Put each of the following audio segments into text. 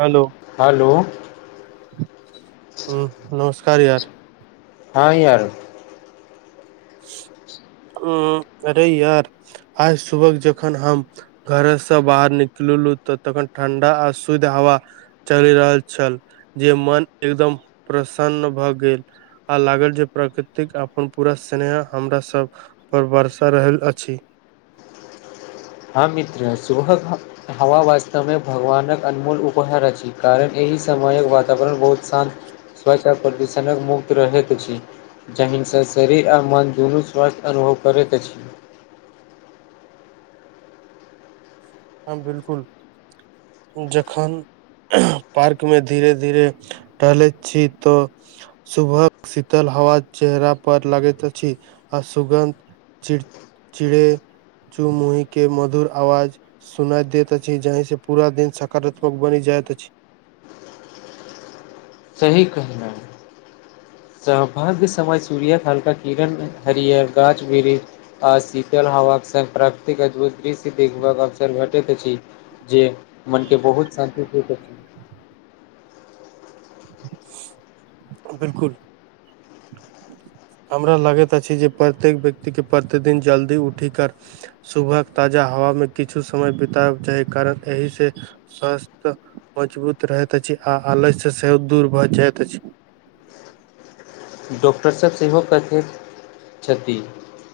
हेल हेल ह नमस्कार या हँ या [inaudible] अरे यार आज सुबह जखन ह घरे से बाहर निकललु तऽ तखन ठंडा आ शुद्ध हव चलि रहल छल जे मन एकदम प्रसन्न भऽ गे आ लागल जे प्राकृतिक अपन पूर एनेहा हमरा सब पर वर्सा रहल अछ ह मित्र शुभ हवा वास्तव मे भगवानक अनमोल उपहार अछि कारण एहि समयक वातावरण बहुत शान्त स्वच्ता प्रदूषणक मुक्त रहैत अछ जहिनसँ शरीर आ मन दुनू स्वास्थ्य अनुभव करैत अछ हँ बिलकुल जख पार्कमे धीरे धीरे टहलैत छी त सुभक शीतल हव चेहरा पर लागे छ आ सुगन्ध चिड़ चिड़ेचु मुुही के मधुर आवाज सुनाय देैत अछि जही से पूरा दिन सकारात्मक बनि जाइत अछि सही कहलो सौभाग्य समय सूर्य कालका किरण हरिहर गाछ वृक्ष आ शीतल हवाक संगङ्ग प्राकृतिक अद्भुत दृश्य देखबाक अवसर घेटैत अछि जे मनके बहुत शान्ति छै बिलकुल हमरा लागैत अछि जे प्रत्येक व्यक्ति के प्रतिदिन जल्दी उठि कर सुबह ताजा हवामे किछु समय बितब चाही कारण एहिसँ स्वास्थ्य मजबूत रहैत अछि आ आलस्य सेहो दूर भऽ जाइत अछि डॉक्टर सभ सेहो कथैत छथि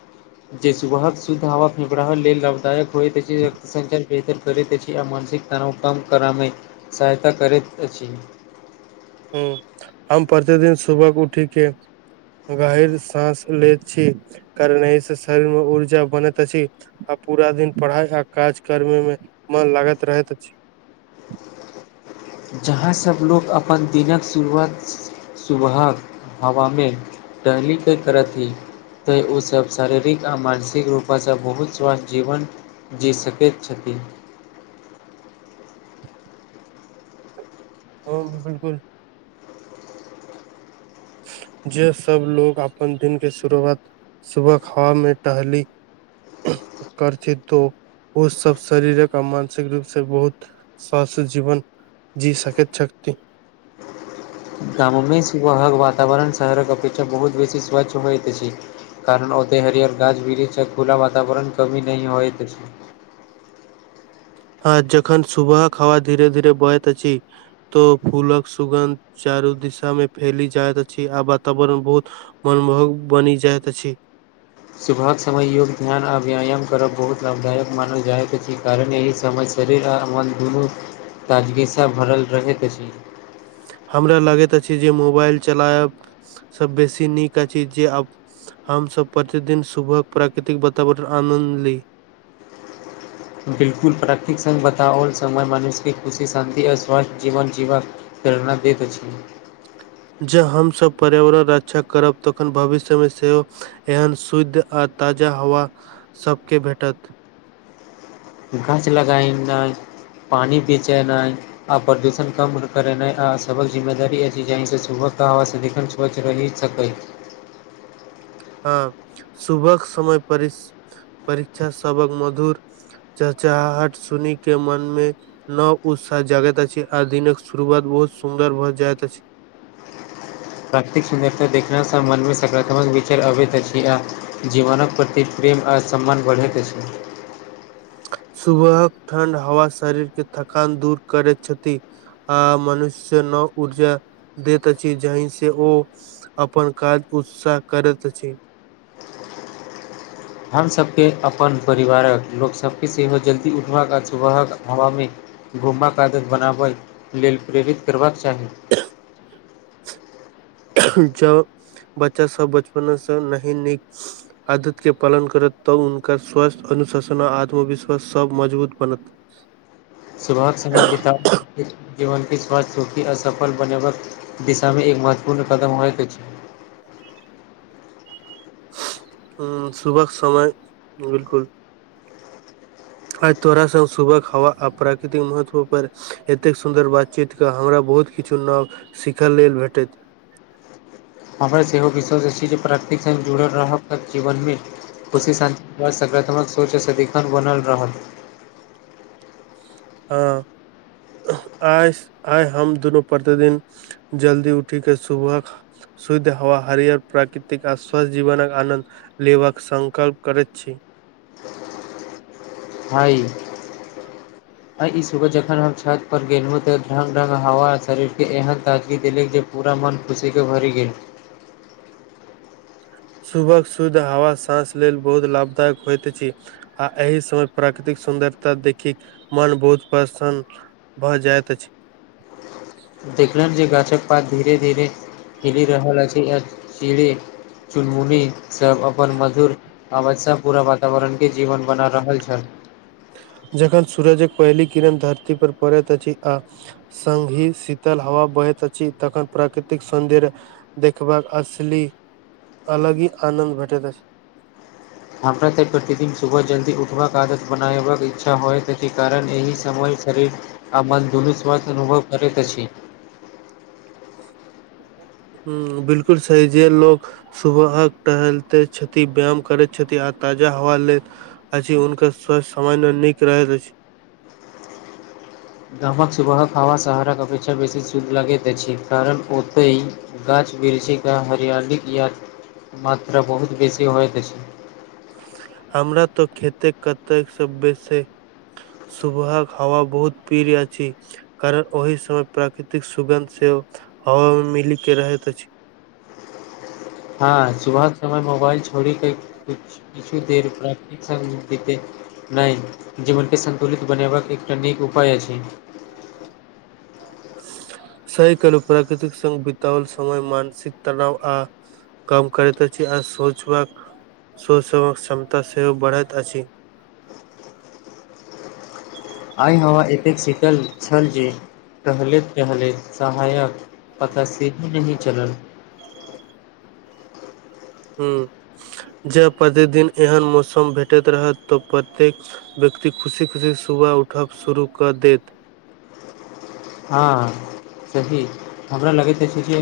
[inaudible] जे सुबहक शुद्ध हवा फिरा लेल लाभदायक होइत अछि रक्त संञचार बेहतर करैत अछि मानसिक तनाव कम करैमे सहायता करैत अछि ह्म हम प्रतिदिन सुबह क उठि के गहर साँस लेैत छी कारण एहिसँ शरीर मे ऊर्जा बनैत अछि आ पूरा दिन पढ़ाई आ काज करे मे मन लागैत रहैत जहाँसभ लोक अपन दिनक शुरुआत सुबह हवामे टहल के करत ही त‌एऽ ओसभ शारीरिक आ मानसिक रूपसँ बहुत स्वस्थ्य जीवन जी सकैत छथिन ओ बिलकुल जे सब लोग अपन दिन के शुरुआत सुबह हवा मे टहली करथि तो ओ सब शरीर आ मानसिक रूपसँ बहुत स्वास्थ्य जीवन जी सकैत छथि गाममे सुवह वातावरण शहरक अ अपेक्षा बहुत बेसी स्वच्छ होइत छी कारण ओते हरिअर गाछ बिरीछक खुला वातावरण कमी नहि होइत अछि हँ जखन सुुबह क हवा धीरे धीरे बहैत अछि तो फूलक सुगन्ध चारू दिशा मे फैल जाइत अछि आ वातावरण मे बहुत मनमोहक बनि जाइत अछि सुबह समय योग्य ध्यान व्यायाम करब बहुत लाभदायक मानल जाइत अछि कारण एहि सम शरीर आ मन दुनू ताजगीसँ भरल रहैत अछि हमरा लगैत अछि जे मोबाइल चलायब से बेसी नीक अछि जे आब हमस प्रतिदिन सुबह प्राकृतिक वातावरण आनन्द ली बिलकुल प्राकृिक सघ बताओल समय मनुष्य खुशी शान्ति आ स्वस्थ जीवन जीवन प्रेरणा दैत अछि जे हमसभ पर्यावरण रक्षा करब तखन भविष्यमे सेहो एहन शुद्ध आ ताजा हवा सबके भेटत गाछ लगायनाइ पानि बेचेनाइ आ प्रदूषण कम करेनाइ आ सभक जिम्मेदारी अछि जाहि से सुबह का हवा सदिखन बच रहि सक हँ सुबक समय पर परीक्षा सबक मधु चहचहाहट सुनी के मनमे लोक उतसाह जगैती आ दिने शुरुबात बहुत सुन्दर भ जइत अछि प्राकृतिक सुन्दरता देखनेँ मनमे सकारात्मक विचार अबैत अछि जीवनक प्रति प्रेम आ सम्मान बढ़ैत अछ सुबहक ठण्डा हवा शरीर के थकान दूर करैत छथ आ मनुष्य नव ऊर्जा दैत अछि जाहि से अपन काज कुजसा करैत अछ हमसभके अपन परिवारक लोकसभके सेहो जल्दी उठबक आ सुबहक हवाम घुमक आदत बनाबय लेल प्रेरित करबाक चाही जॉ बच्चा सब बचपन स नहीं नीक आदत के पालन करत तब उनकर ‌ स्वस्थ अनुशासन आ आत्मविश्वास सब मजबूत बनत सुबहके समय बितउ जीवनके स्वास्थ्य सुखी असफल बनेबाक दिशामे एक महत्वपूर्ण कदम होएके छै ह सुबह समय बिलकु आइ तोरा स सुभक हवा आ प्राकृतिक महत्व पर एतेक सुन्दर बातचीतके हमरा बहुत किछु नव सीखय लेल भेटैत हमर सेहो विश्वास अछि जे प्रकृिक सङ्ग जुड़ल रहब जीवनमे खुशी शान्ति सकारात्मक सोच सदिखन बनल रहल हँ आय आय हम दुनू प्रतिदिन जल्दी उठी के सुबह शुद्ध हवा हरिहर प्राकृतिक आ स्वस्थ्य जीवन आनन्द लेबाक संकल्प करैत छी हय [inaudible] आ ई सुबह जखन हम छत परर गेलहुँ तऽ ढङ्ग ढङ्ग हवा आ शरीरके एहन ताजगी देलक जे पूरा मन खुशीके भरि गेल सुभक शुद्ध हवा साँस लेल बहुत लाभदायक होइत अछि आ एहि समय प्राकृतिक सुन्दरता देखिक मन बहुत प्रसन्न भऽ जायइत अछि देखलनि जे गाछक पात धीरे धीरे हेली रहल अछि य चीड़े चुनमुनी सब अपन मधुर आवश्यक पूरा वातावरण के जीवन बना रहल छल जखन सूरजक पहिल किरण धरती पर पड़ैत अछि आ संघी शीतल हवा बहैत अछि तखन प्राकृतिक सौन्दर्य देखबाक असली अलग ही आनन्द भेटैत अछि हमरा तऽ प्रतिदिन सुबह जल्दी उठबाक आदत बनेबाक इच्छा होयत अछि कारण एहि समय शरीर आ मन धनुस्वथ अनुभव करैत अछि ह बिलकुल सी जे लोको सुबह टहलते छथि व्याम करैत छथि आ ताजा हवा ले अछि हुनकर स्वस्थ्य समजमे निक रहैत अछि गामक सुबहक हवा शहरक अपेक्षा बेसी शुद्ध लागैत अछि कारण ओतहि गाछ वृक्षीके हरियालीके या मात्रा बहुत बेसी होइत अछि हमरा तो खेते कतेक से बैस सुभहक हवा बहुत पीर अछी कारण ओहि समय प्राकृतिक सुगन्ध सेओ हवा मे मिली के रहैत अछि हँ सुबह समय मोबाइल छोड़ी के किछु देर प्राकृतिक संग बितैत नहि जीवनके सन्तुलित बनेयबाक एकटा नीक उपाय अछि सही कहलौप्राकृतिक संग बिताओल समय मानसिक तानाव आ कम करैत अछि आ सोचबाक सोचक क्षमता सेहो बढ़ैत अछि आइ न एतेक सिटल छल जे टहलैत टहलैत सहायक पता सीधी नहि चल ह्म जब प्रतिदिन एहन मौसम भेटैत रहत तऽ प्रत्येक व्यक्ति खुशी खुशी सुबह उठब शुरू कऽ देत हँ सही हमरा लगैत अछि जे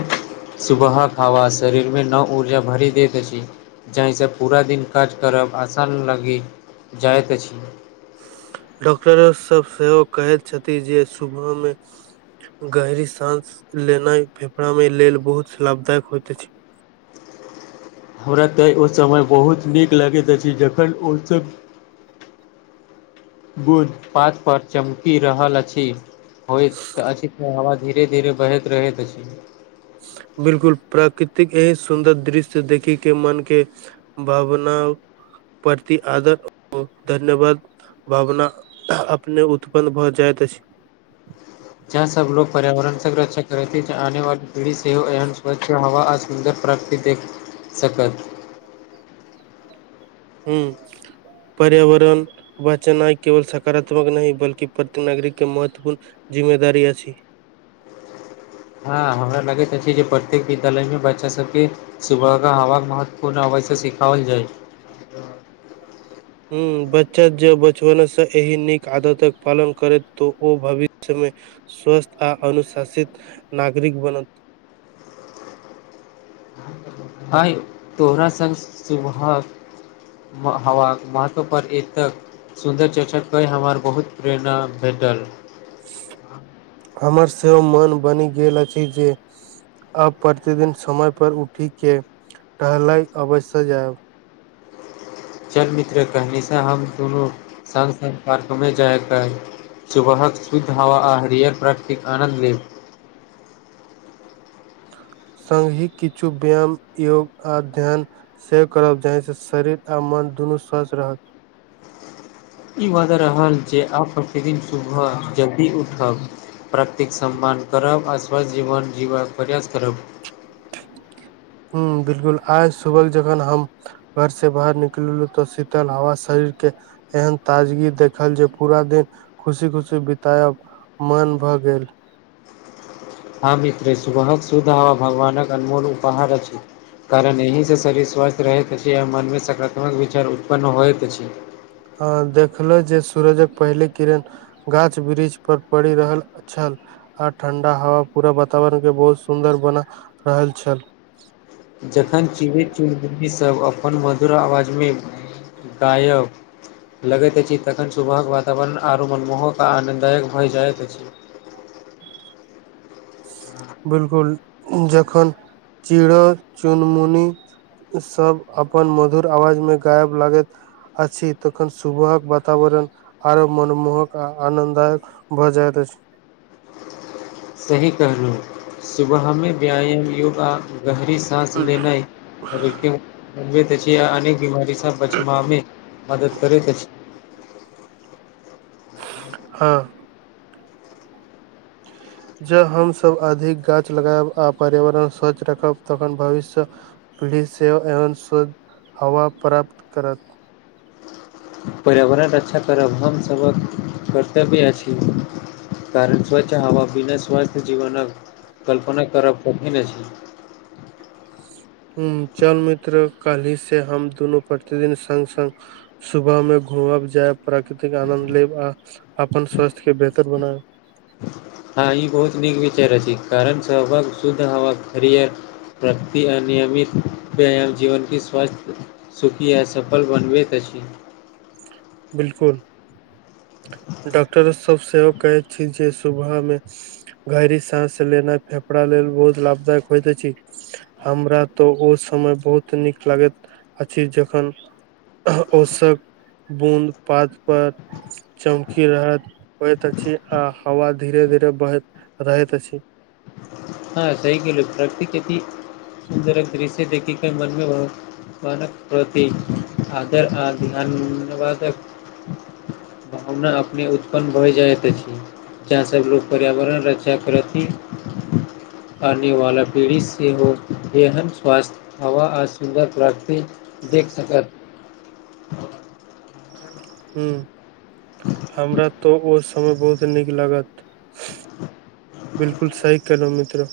सुबह हवा शरीरमे नव ऊर्जा भरि दैत अछि जाहिसँ पूरा दिन काज करब आसान लगि जाइत अछि डॉक्टरो सभ सेहो कहैत छथि जे सुबहमे गहरी साँस लेनाइ फेफरा मे लेल बहुत लाभदायक होयइत अछि हमरा तऽ ओ समय बहुत नीक लगैत अछि जखन ओसभ [unintelligible] [unintelligible] गुड पात पर चमकि रहल अछि होइतऽ अछि त हवा धीरे धीरे बहैत रहैत अछि बिल्कुल प्राकृतिक एह सुन्दर दृश्य देखै के मन के भावना प्रति आदर धन्यवाद भावना अपने उत्पन्न भए जाइत अछि जहाँ सब लोग पर्यावरण संरक्षा करैत अछि आने वाली पीढ़ी सेहो एहन स्वच्छ हवा सुन्दर प्राप्ति देख सकत [unintelligible] हू पर्यावरण बचनाई केवल सकारात्मक नहि बल्कि प्रत्यक नागरिक के महत्वपूर्ण जिम्मेदारी अछि हँ हमरा लगैत अछि जे प्रत्येक विद्यालयमे बच्चा सबके सुबह के हवा महत्वपूर्ण हव से शिखाल जाइ छै तऽ [unintelligible] हुं बच्चा जे बचपनसँ एहि नीक आदतक पालन करैत तऽ ओ भविष्यमे स्वस्थ आ अनुशासित नागरिक बन आइ तोहरासँ सुबह ह वसो पर एक तक [inaudible] [unintelligible] सुन्दर चर्चा कै हमर बहुत प्रेरणा भेटल हमर सेहो मन बनि गेल अछि जे अ प्रतिदिन समय पर उठि के टहलय अवश्य जायब चल मित्र कहनीसँ हम दुनू सङ्ग सङ्ग पार्कमे जाईके [unintelligible] [unintelligible] सुबहक शुद्ध हवा आहरिअर प्राकिति आनन्द लेब सङगी किछु व्याम योग आ ध्यान सेव करब जाहिसँ शरीर आ मोन दुनू स्वस्थ रहत ई बद रहल जे आब प्रतिदिन सुबह जल्दी उठब प्राक्तिक सम्मान करब आ स्वस्थ जीवन जीबक प्रयास करब ह बिलकुल आय सुबल जखन हम घर से बाहर निकललू तऽ शीतल हवा शरीर के एहन ताजगी देखल जे पूरा दिन खुशी खुशी बितायब मन भऽ गेल ह मित्र सुबहक सुद्ध आ भगवानक अनमोल उपहार अछि कारण एहिसँ शरीर स्वस्थ रहैत अछि आ मनमे सकारात्मक विचार उत्पन्न होइत अछि ह देखलै जे सूरजक पहिले किरण गाछ वृक्ष पर पड़ि रहल छल आ ठंडा हवा पूरा वातावरण के बहुत सुंदर बना रहल छल जखन चिड़ै चुनमुनीसभ अपन मधुर आवाजमे गायब लगैत अछि तखन सुबहक वातावरण आओरो मनमोहक आ आनन्ददायक भऽ जाइत अछि बिल्कुल जखन चिड़ै चुनमुनी सब अपन मधुर आवाज में गायब लागैत अछि तखन सुबहक बातावरण आरो मनमोहक आ आनन्ददायक भऽ जाइत अछि सही कहलू सुबहमे व्याम योगा गहरी साँस लेनाई शरीरके य अनेक बीमारीसँ बचमामे मदत करैत अछि हँ जँ हमसभ अधिक गाछ लगायब आ पर्यावरण स्वच्छ रखब तखन भविष्य प्लीज सेव एवं शुद्ध हवा प्राप्त करत पर्यावरण अच्छा करब हमसभक कर्तव्य अछि कारण स्वच्छ हवा बिना स्वस्थ जीवनक कल्पना करब कठिन अछि हूँ चल मित्र काल्हि से हम दुनू प्रतिदिन सङ्ग सङ्ग सुबह में घुमब जायब प्राकृतिक आनन्द लेब आ अपन स्वास्थ्य के बेहतर बनाए हँ ई बहुत नीक विचार अछि कारण सहभाग शुद्ध ह खरियर प्रकति अनियमित व्यायाम जीवन क स्वास्थ सुखी या सफल बनबैत अछि बिल्कुल डॉक्टर सब सेहो कहैत छी जे सुबहमे गहरी साँस लेनाय फेफड़ा लेल बहुत लाभदायक होइत अछि हमरा तऽ ओ समय बहुत नीक लागैत अछि जखन ओ सब बूंद पात पर चमकी रहैत होइत अछि आ हवा धीरे धीरे बहैत रहैत अछि हँ सहि कहलि प्रकति सुन्दरक दृश्य देख क मनमे बत बनक प्रति आदर आ ध्यानवादक भावना अपने उत्पन्न भऽ जाइत अछि सभ लोक पर्यावरण रक्षा करथिन आने वाला पीढ़ि सेहो बेहद स्वास्थ्य हवा आ सुन्दर प्राकृत देख सकत ह हमरा तऽ ओ समय बहुत नीक लागत बिल्कुल सही केलौ मित्र